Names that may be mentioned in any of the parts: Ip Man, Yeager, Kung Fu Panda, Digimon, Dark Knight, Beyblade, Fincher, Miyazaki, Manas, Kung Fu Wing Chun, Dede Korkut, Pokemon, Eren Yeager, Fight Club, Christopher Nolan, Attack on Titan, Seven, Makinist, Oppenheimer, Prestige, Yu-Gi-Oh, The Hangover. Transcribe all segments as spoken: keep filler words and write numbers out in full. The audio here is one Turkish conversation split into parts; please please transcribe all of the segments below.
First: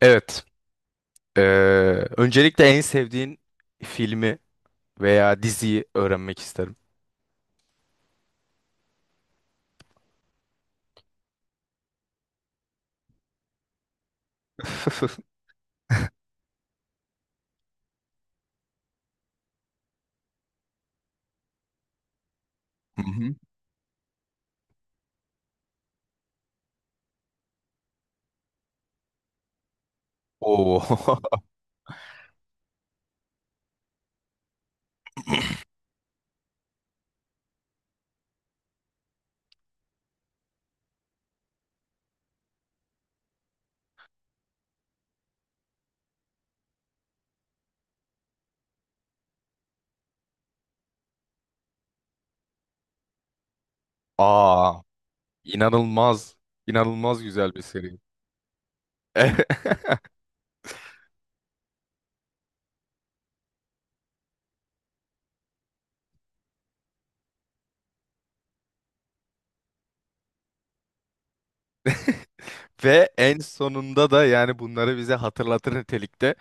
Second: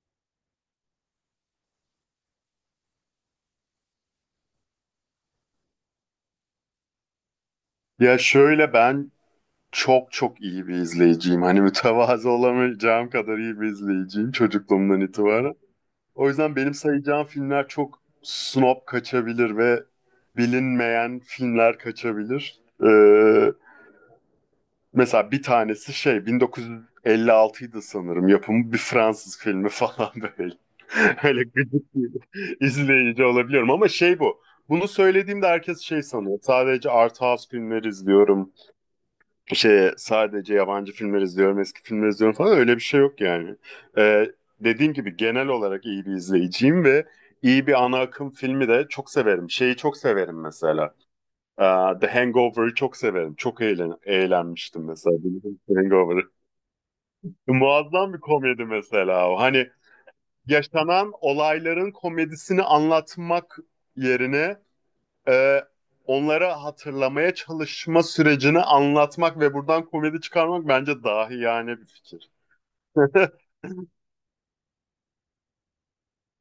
Evet. Ee, Öncelikle en sevdiğin filmi veya diziyi öğrenmek isterim. Ya şöyle ben çok çok iyi bir izleyiciyim. Hani mütevazı olamayacağım kadar iyi bir izleyiciyim çocukluğumdan itibaren. O yüzden benim sayacağım filmler çok snob kaçabilir ve bilinmeyen filmler kaçabilir. Ee, Hı hı. mesela bir tanesi şey bin dokuz yüz elli altıydı sanırım yapımı bir Fransız filmi falan böyle. Oo. Öyle gıcık bir izleyici olabiliyorum ama şey bu. Bunu söylediğimde herkes şey sanıyor. Sadece art house filmleri izliyorum şey sadece yabancı filmler izliyorum, eski filmler izliyorum falan öyle bir şey yok yani. Ee, dediğim gibi genel olarak iyi bir izleyiciyim ve iyi bir ana akım filmi de çok severim. Şeyi çok severim mesela. Ee, The Hangover'ı çok severim. Çok eğlen Aa, eğlenmiştim mesela. The Hangover'ı. inanılmaz, inanılmaz güzel bir seri. Muazzam bir komedi mesela o. Hani yaşanan olayların komedisini anlatmak yerine e, onlara hatırlamaya çalışma sürecini anlatmak ve buradan komedi çıkarmak bence dahi yani bir fikir. Ve en sonunda da yani bunları bize hatırlatır nitelikte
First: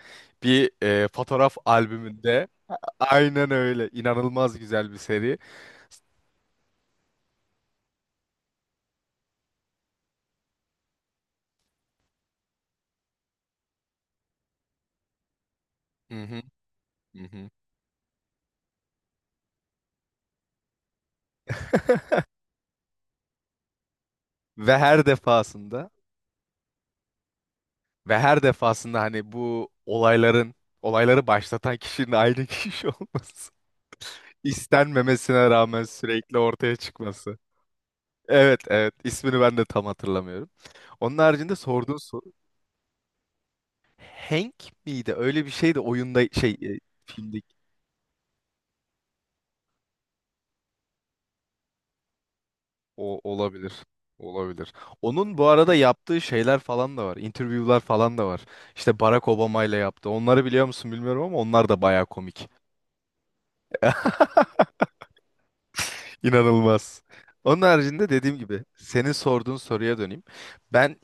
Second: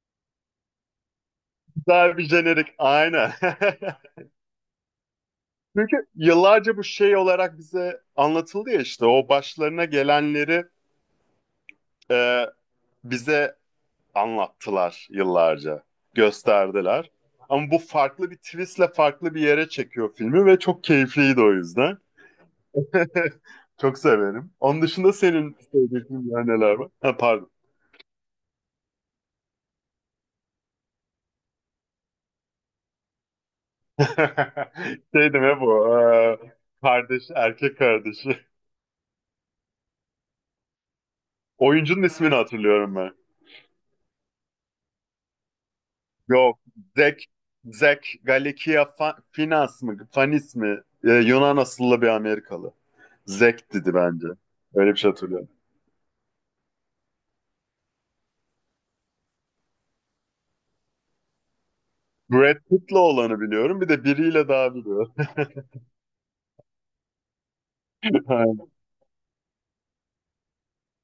bir e, fotoğraf Daha bir albümünde. jenerik aynen. Aynen öyle. İnanılmaz güzel bir seri. Çünkü yıllarca bu şey olarak bize anlatıldı ya işte o başlarına gelenleri e, bize anlattılar yıllarca. Hı hı. Gösterdiler. Hı hı. Ama bu farklı bir twistle farklı bir yere çekiyor filmi ve çok keyifliydi o yüzden. Çok severim. Ve Onun her dışında senin defasında sevdiğin neler var? Ha, pardon. Ve her defasında hani bu olayların, olayları başlatan kişinin aynı kişi olması. Şey İstenmemesine deme rağmen bu. sürekli eee, ortaya kardeş, çıkması. erkek kardeşi. Evet, evet. ismini ben de tam hatırlamıyorum. Onun haricinde sorduğun Oyuncunun soru, ismini hatırlıyorum ben. Hank miydi? Öyle bir şeydi oyunda şey Yok. e, Zek, filmde, Zek Galikia Fa- Finas mı? Fanis mi? Ee, Yunan asıllı bir Amerikalı. o olabilir. Zek dedi bence. Olabilir. Öyle bir şey Onun bu hatırlıyorum. arada yaptığı şeyler falan da var. Interview'lar falan da var. İşte Barack Obama ile yaptı. Onları biliyor musun bilmiyorum ama onlar da bayağı komik. Brad Pitt'le olanı biliyorum. Bir de biriyle daha biliyorum. İnanılmaz. Onun haricinde, dediğim Aynen. gibi, senin sorduğun soruya döneyim. Ben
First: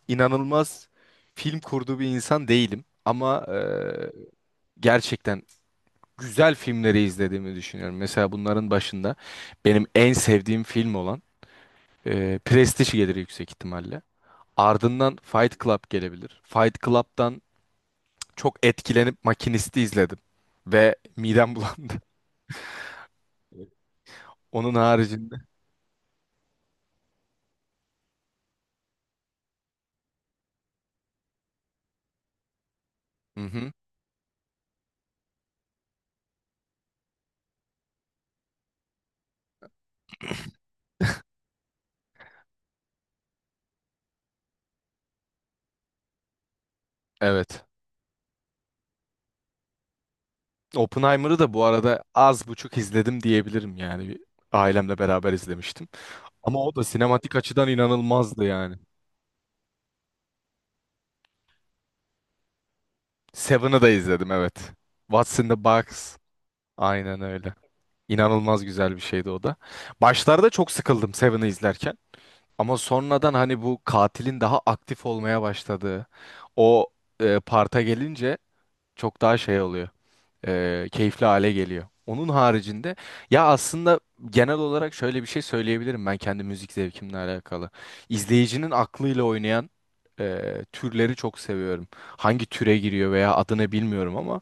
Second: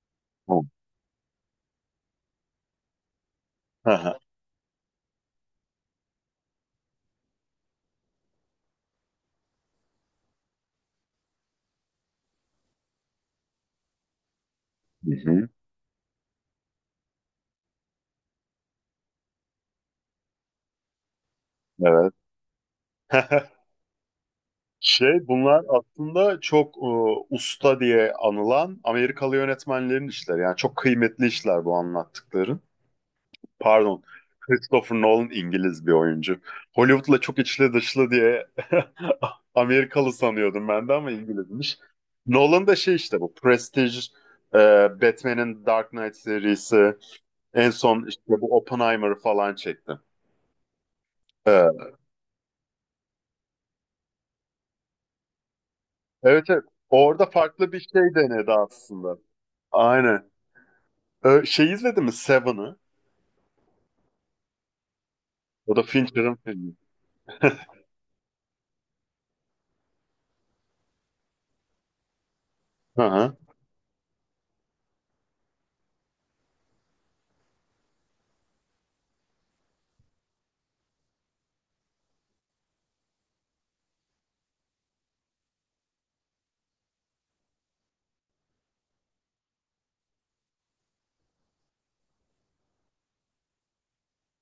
Hı inanılmaz film kurduğu bir insan değilim ama eee, hı. gerçekten güzel filmleri izlediğimi düşünüyorum. Mesela bunların başında benim en sevdiğim film olan eee Prestige gelir yüksek ihtimalle. Hı Ardından hı. Fight Club gelebilir. Fight Club'dan çok etkilenip Makinist'i izledim ve midem bulandı. Evet. Onun Şey haricinde. bunlar aslında çok e, usta diye anılan Amerikalı yönetmenlerin işleri. Yani çok kıymetli işler bu anlattıkların. Hı hı. Pardon. Christopher Nolan İngiliz bir oyuncu. Hollywood'la çok içli dışlı diye Amerikalı sanıyordum ben de ama İngilizmiş. Nolan da şey işte bu Prestige, e, Batman'in Dark Knight serisi, Evet. en son işte bu Oppenheimer falan çekti. Oppenheimer'ı da bu E, arada az buçuk izledim diyebilirim yani. Bir, ailemle beraber izlemiştim. evet, Ama evet. o da Orada sinematik açıdan farklı bir şey inanılmazdı denedi yani. aslında. Aynen. Ee, şey izledin mi Seven'ı? Seven'ı da izledim, evet. What's in the O da Box. Fincher'ın filmi. Aynen öyle. İnanılmaz güzel bir şeydi o da. Başlarda çok sıkıldım Seven'ı izlerken. Ama Hı sonradan hı. hani bu katilin daha aktif olmaya başladığı o e, parta gelince çok daha şey oluyor. E, keyifli hale geliyor. Onun haricinde, ya, aslında genel olarak şöyle bir şey söyleyebilirim, ben kendi müzik zevkimle alakalı. İzleyicinin aklıyla oynayan e, türleri çok seviyorum. Hangi türe giriyor veya adını bilmiyorum ama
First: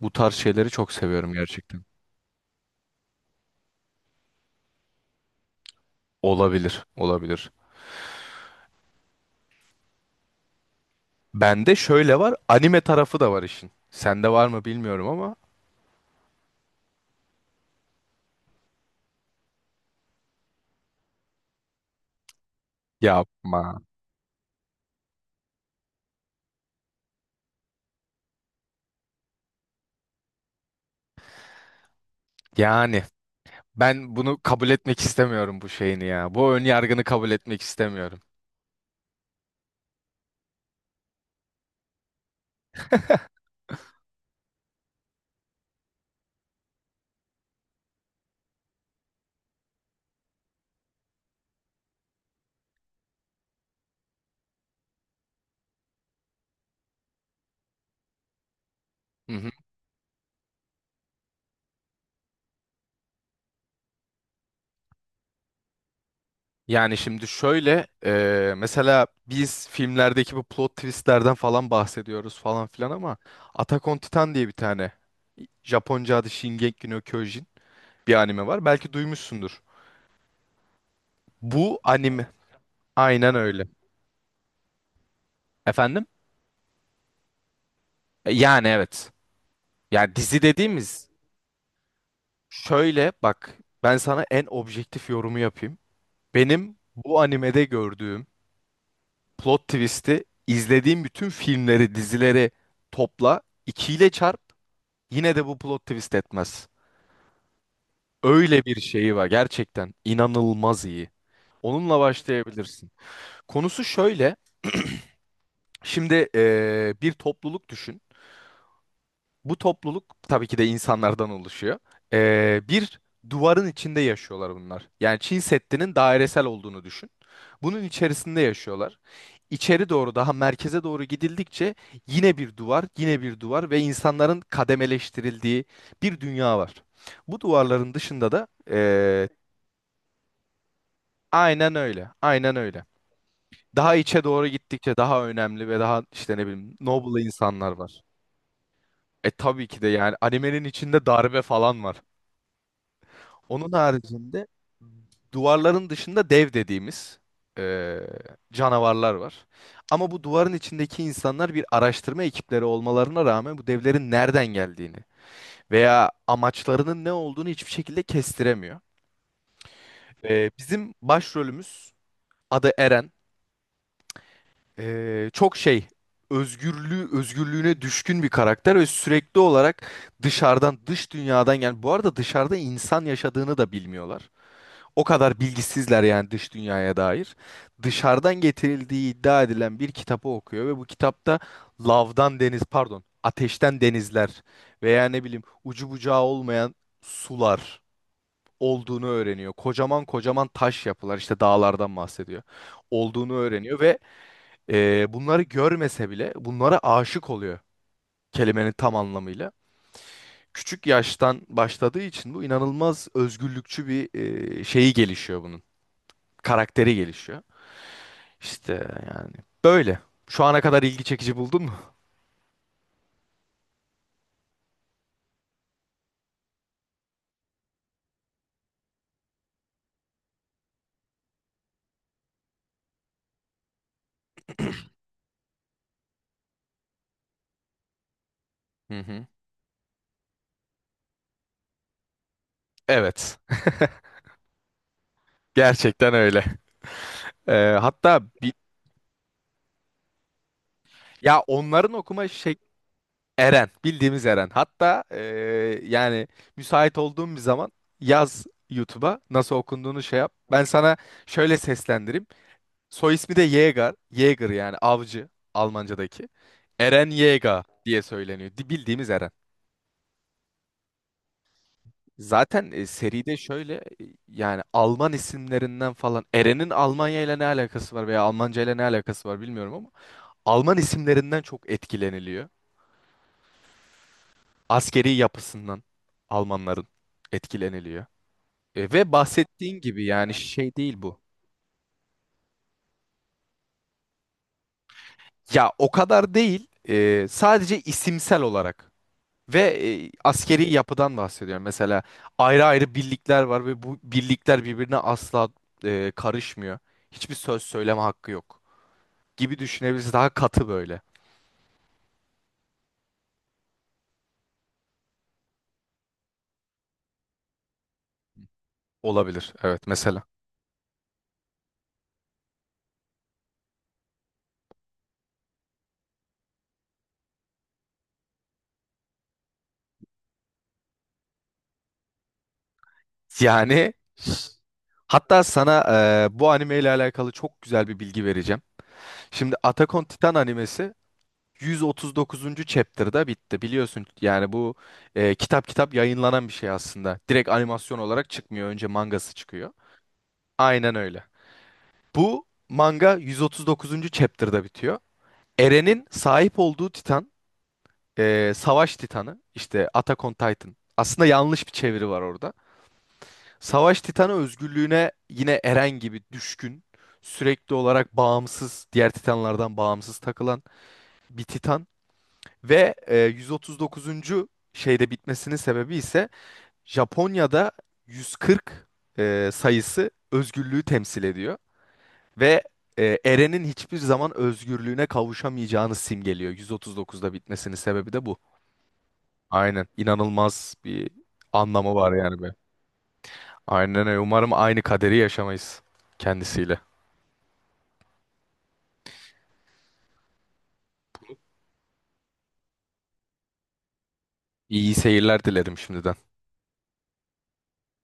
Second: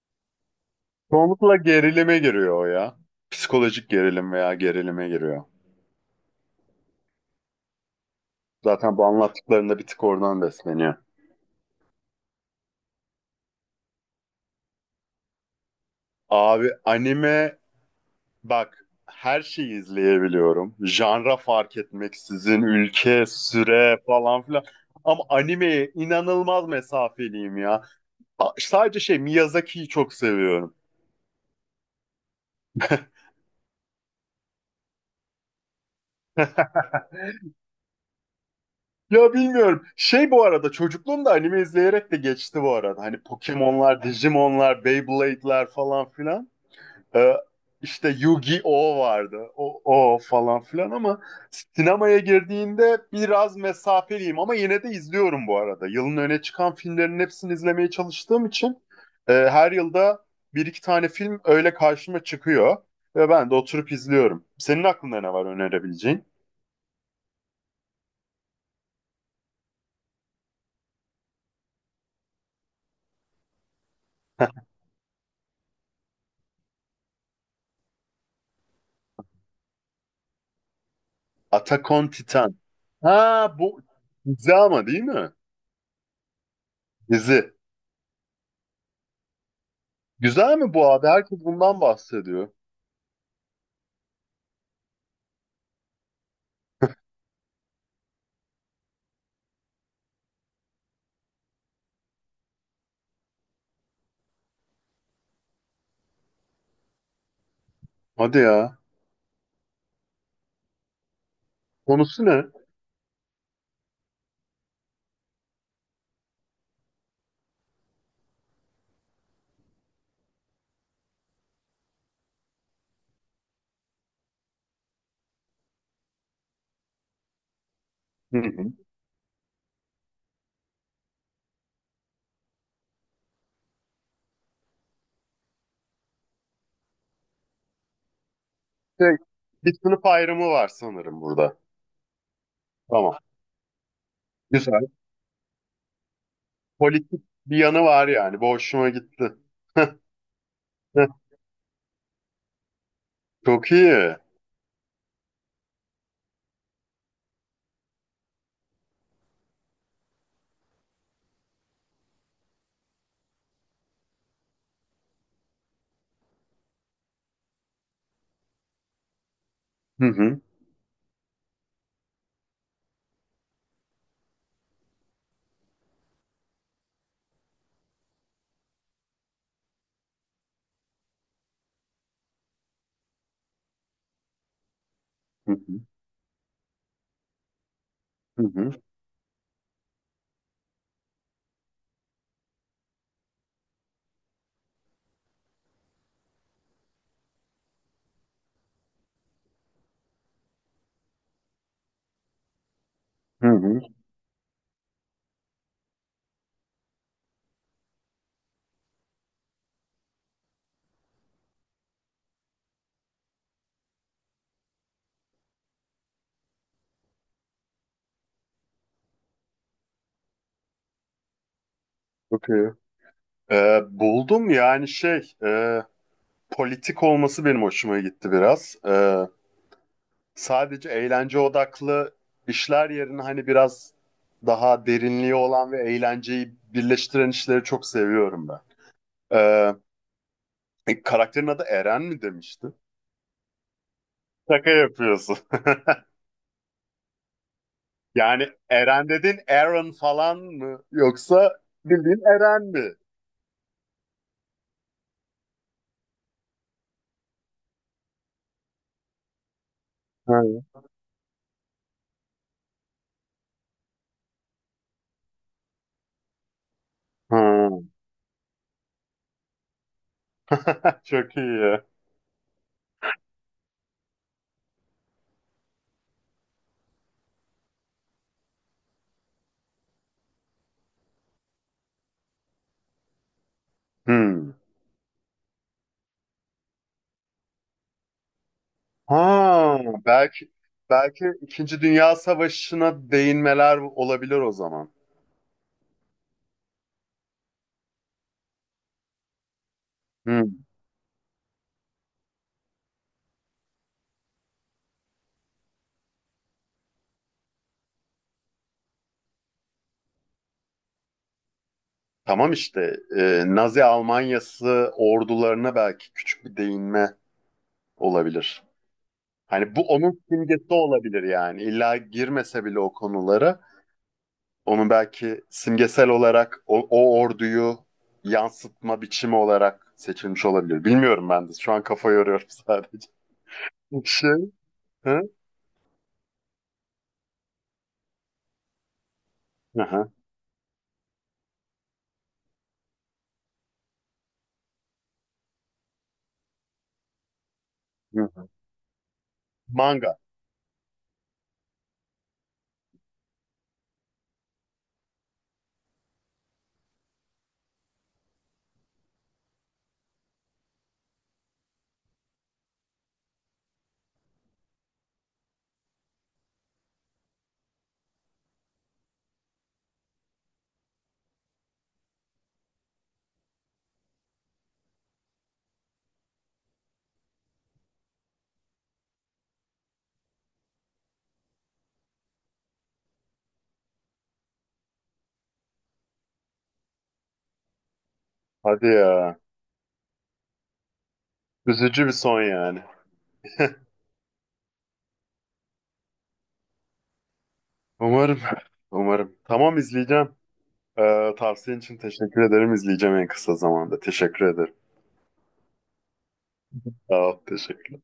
bu tarz şeyleri çok seviyorum Çoğunlukla gerçekten. gerilime giriyor o ya. Psikolojik gerilim veya gerilime giriyor. Olabilir, olabilir. Zaten bu anlattıklarında bir tık oradan besleniyor. Bende şöyle var, anime tarafı da var işin. Sende var mı bilmiyorum ama Abi anime bak, her şeyi izleyebiliyorum. Janra fark etmeksizin, ülke, yapma. süre falan filan. Ama animeye inanılmaz mesafeliyim ya. A- Sadece şey Miyazaki'yi çok seviyorum. Yani ben bunu kabul etmek istemiyorum, bu şeyini ya. Bu ön yargını kabul etmek istemiyorum. Ya bilmiyorum. Şey bu arada çocukluğumda anime izleyerek de geçti bu arada. Hani Pokemon'lar, Digimon'lar, Beyblade'ler falan filan. Ee, işte Yu-Gi-Oh vardı. O, o falan filan ama sinemaya girdiğinde biraz mesafeliyim ama yine de izliyorum bu arada. Yılın öne çıkan filmlerin hepsini izlemeye çalıştığım için Hı e, hı. her yılda bir iki tane film öyle karşıma çıkıyor ve ben de oturup izliyorum. Senin aklında ne var önerebileceğin? Yani şimdi şöyle e, mesela biz filmlerdeki bu plot twistlerden falan bahsediyoruz falan filan ama Attack on Titan diye bir tane, Japonca adı Shingeki no Kyojin, bir anime var. Belki duymuşsundur. Bu Atakon anime, Titan. aynen Ha, öyle. bu dizi ama değil mi? Efendim? Dizi. E, Yani evet. Yani dizi Güzel mi bu abi? dediğimiz. Herkes bundan bahsediyor. Şöyle bak, ben sana en objektif yorumu yapayım. Benim bu animede gördüğüm plot twist'i izlediğim bütün filmleri, dizileri topla, ikiyle çarp, yine de bu plot twist etmez. Hadi Öyle ya. bir şeyi var, gerçekten inanılmaz iyi. Onunla Konusu ne? Hı başlayabilirsin. Konusu şöyle. Şimdi eee, bir topluluk düşün. Bu topluluk tabii ki de insanlardan oluşuyor. Ee, bir duvarın içinde yaşıyorlar bunlar. Yani Çin Seddi'nin dairesel olduğunu düşün. Bunun içerisinde hı. yaşıyorlar. İçeri doğru, daha merkeze doğru gidildikçe yine bir duvar, yine bir duvar ve insanların kademeleştirildiği bir dünya var. Bu duvarların dışında da Şey, ee, bir sınıf ayrımı var sanırım burada. aynen öyle, aynen öyle. Tamam. Daha içe doğru Güzel. gittikçe daha önemli ve daha işte ne bileyim noble Politik bir insanlar yanı var. var yani. Bu hoşuma E gitti. tabii ki de yani animenin içinde darbe falan var. Onun Çok iyi. haricinde duvarların dışında dev dediğimiz e, canavarlar var. Ama bu duvarın içindeki insanlar bir araştırma ekipleri olmalarına rağmen bu devlerin nereden geldiğini veya amaçlarının ne olduğunu hiçbir şekilde kestiremiyor. Hı hı. E, bizim başrolümüz, adı Eren. E, çok şey özgürlüğü özgürlüğüne düşkün bir karakter ve sürekli olarak dışarıdan, dış dünyadan, yani bu arada dışarıda insan yaşadığını da bilmiyorlar. O kadar Hı hı. bilgisizler yani dış dünyaya dair. Dışarıdan Hı hı. getirildiği iddia edilen bir kitabı okuyor ve bu kitapta lavdan deniz pardon ateşten denizler veya ne bileyim ucu bucağı olmayan sular olduğunu öğreniyor. Kocaman kocaman taş yapılar, işte dağlardan bahsediyor. Olduğunu Hı öğreniyor hı. ve e, bunları görmese bile bunlara aşık oluyor, kelimenin tam anlamıyla. Küçük yaştan başladığı için bu, inanılmaz özgürlükçü bir e, şeyi gelişiyor bunun karakteri gelişiyor. İşte yani böyle. Şu ana kadar ilgi çekici buldun mu? Çok iyi. Ee, buldum yani şey e, politik olması benim hoşuma gitti biraz. Ee, sadece eğlence odaklı işler yerine hani biraz daha derinliği olan ve eğlenceyi birleştiren işleri çok seviyorum ben. Hı hı. Ee, e, karakterin adı Eren mi demişti? Evet. Şaka yapıyorsun. Gerçekten öyle. Ee, hatta Yani bi- Eren dedin, Aaron falan mı? ya Yoksa onların bildiğin okuma şey Eren mi? Eren, bildiğimiz Eren. Hatta ee, Yani müsait olduğum bir zaman yaz, YouTube'a nasıl okunduğunu şey yap. Ha. Ben sana şöyle seslendireyim. Soy ismi de Yeager. Yeager, yani avcı Almanca'daki. Eren Yeager Ha. diye söyleniyor. Di- Bildiğimiz Eren. Çok iyi. Zaten e, seride şöyle, e, yani Alman isimlerinden falan, Eren'in Almanya ile ne alakası var veya Almanca ile ne alakası var bilmiyorum ama Alman isimlerinden çok etkileniliyor. Hmm. Askeri yapısından Almanların etkileniliyor. E, ve Ha, bahsettiğin gibi yani belki şey değil bu. belki İkinci Dünya Savaşı'na değinmeler olabilir o zaman. Ya o kadar değil, e, sadece isimsel olarak ve e, Hmm. askeri yapıdan bahsediyorum. Mesela ayrı ayrı birlikler var ve bu birlikler birbirine asla e, karışmıyor. Hiçbir söz söyleme hakkı yok gibi düşünebiliriz. Daha katı böyle Tamam işte e, Nazi Almanyası ordularına belki küçük bir değinme olabilir. olabilir. Hani bu Evet onun mesela. simgesi olabilir yani. İlla girmese bile o konulara onun belki simgesel olarak o, o orduyu yansıtma biçimi olarak seçilmiş olabilir. Bilmiyorum ben de. Şu an kafa yoruyorum sadece. Yani Şey, hı? hatta sana e, bu anime ile alakalı çok güzel bir bilgi vereceğim. Şimdi Attack on Hı Titan animesi yüz otuz dokuzuncu. chapter'da bitti. Biliyorsun yani bu e, kitap kitap yayınlanan bir şey aslında. Direkt animasyon olarak hı. çıkmıyor. Önce mangası çıkıyor. Manga. Aynen öyle. Bu manga yüz otuz dokuzuncu. chapter'da bitiyor. Eren'in sahip olduğu Titan, e, Savaş Titanı, işte Attack on Titan. Aslında yanlış bir çeviri var orada. Savaş Titanı özgürlüğüne yine Eren gibi düşkün, sürekli olarak bağımsız, diğer Titanlardan bağımsız takılan bir Titan ve e, yüz otuz dokuzuncu. şeyde bitmesinin sebebi ise Japonya'da yüz kırk e, sayısı özgürlüğü temsil ediyor ve e, Eren'in hiçbir zaman özgürlüğüne kavuşamayacağını simgeliyor. yüz otuz dokuzda bitmesinin sebebi de bu. Hadi ya. Aynen. İnanılmaz bir anlamı Üzücü var bir yani son be. yani. Aynen öyle. Umarım aynı kaderi yaşamayız kendisiyle. Umarım. Umarım. Tamam, izleyeceğim. Ee, tavsiyen için teşekkür ederim. İzleyeceğim en kısa zamanda. Teşekkür ederim. İyi seyirler dilerim şimdiden. Sağ ol, teşekkür.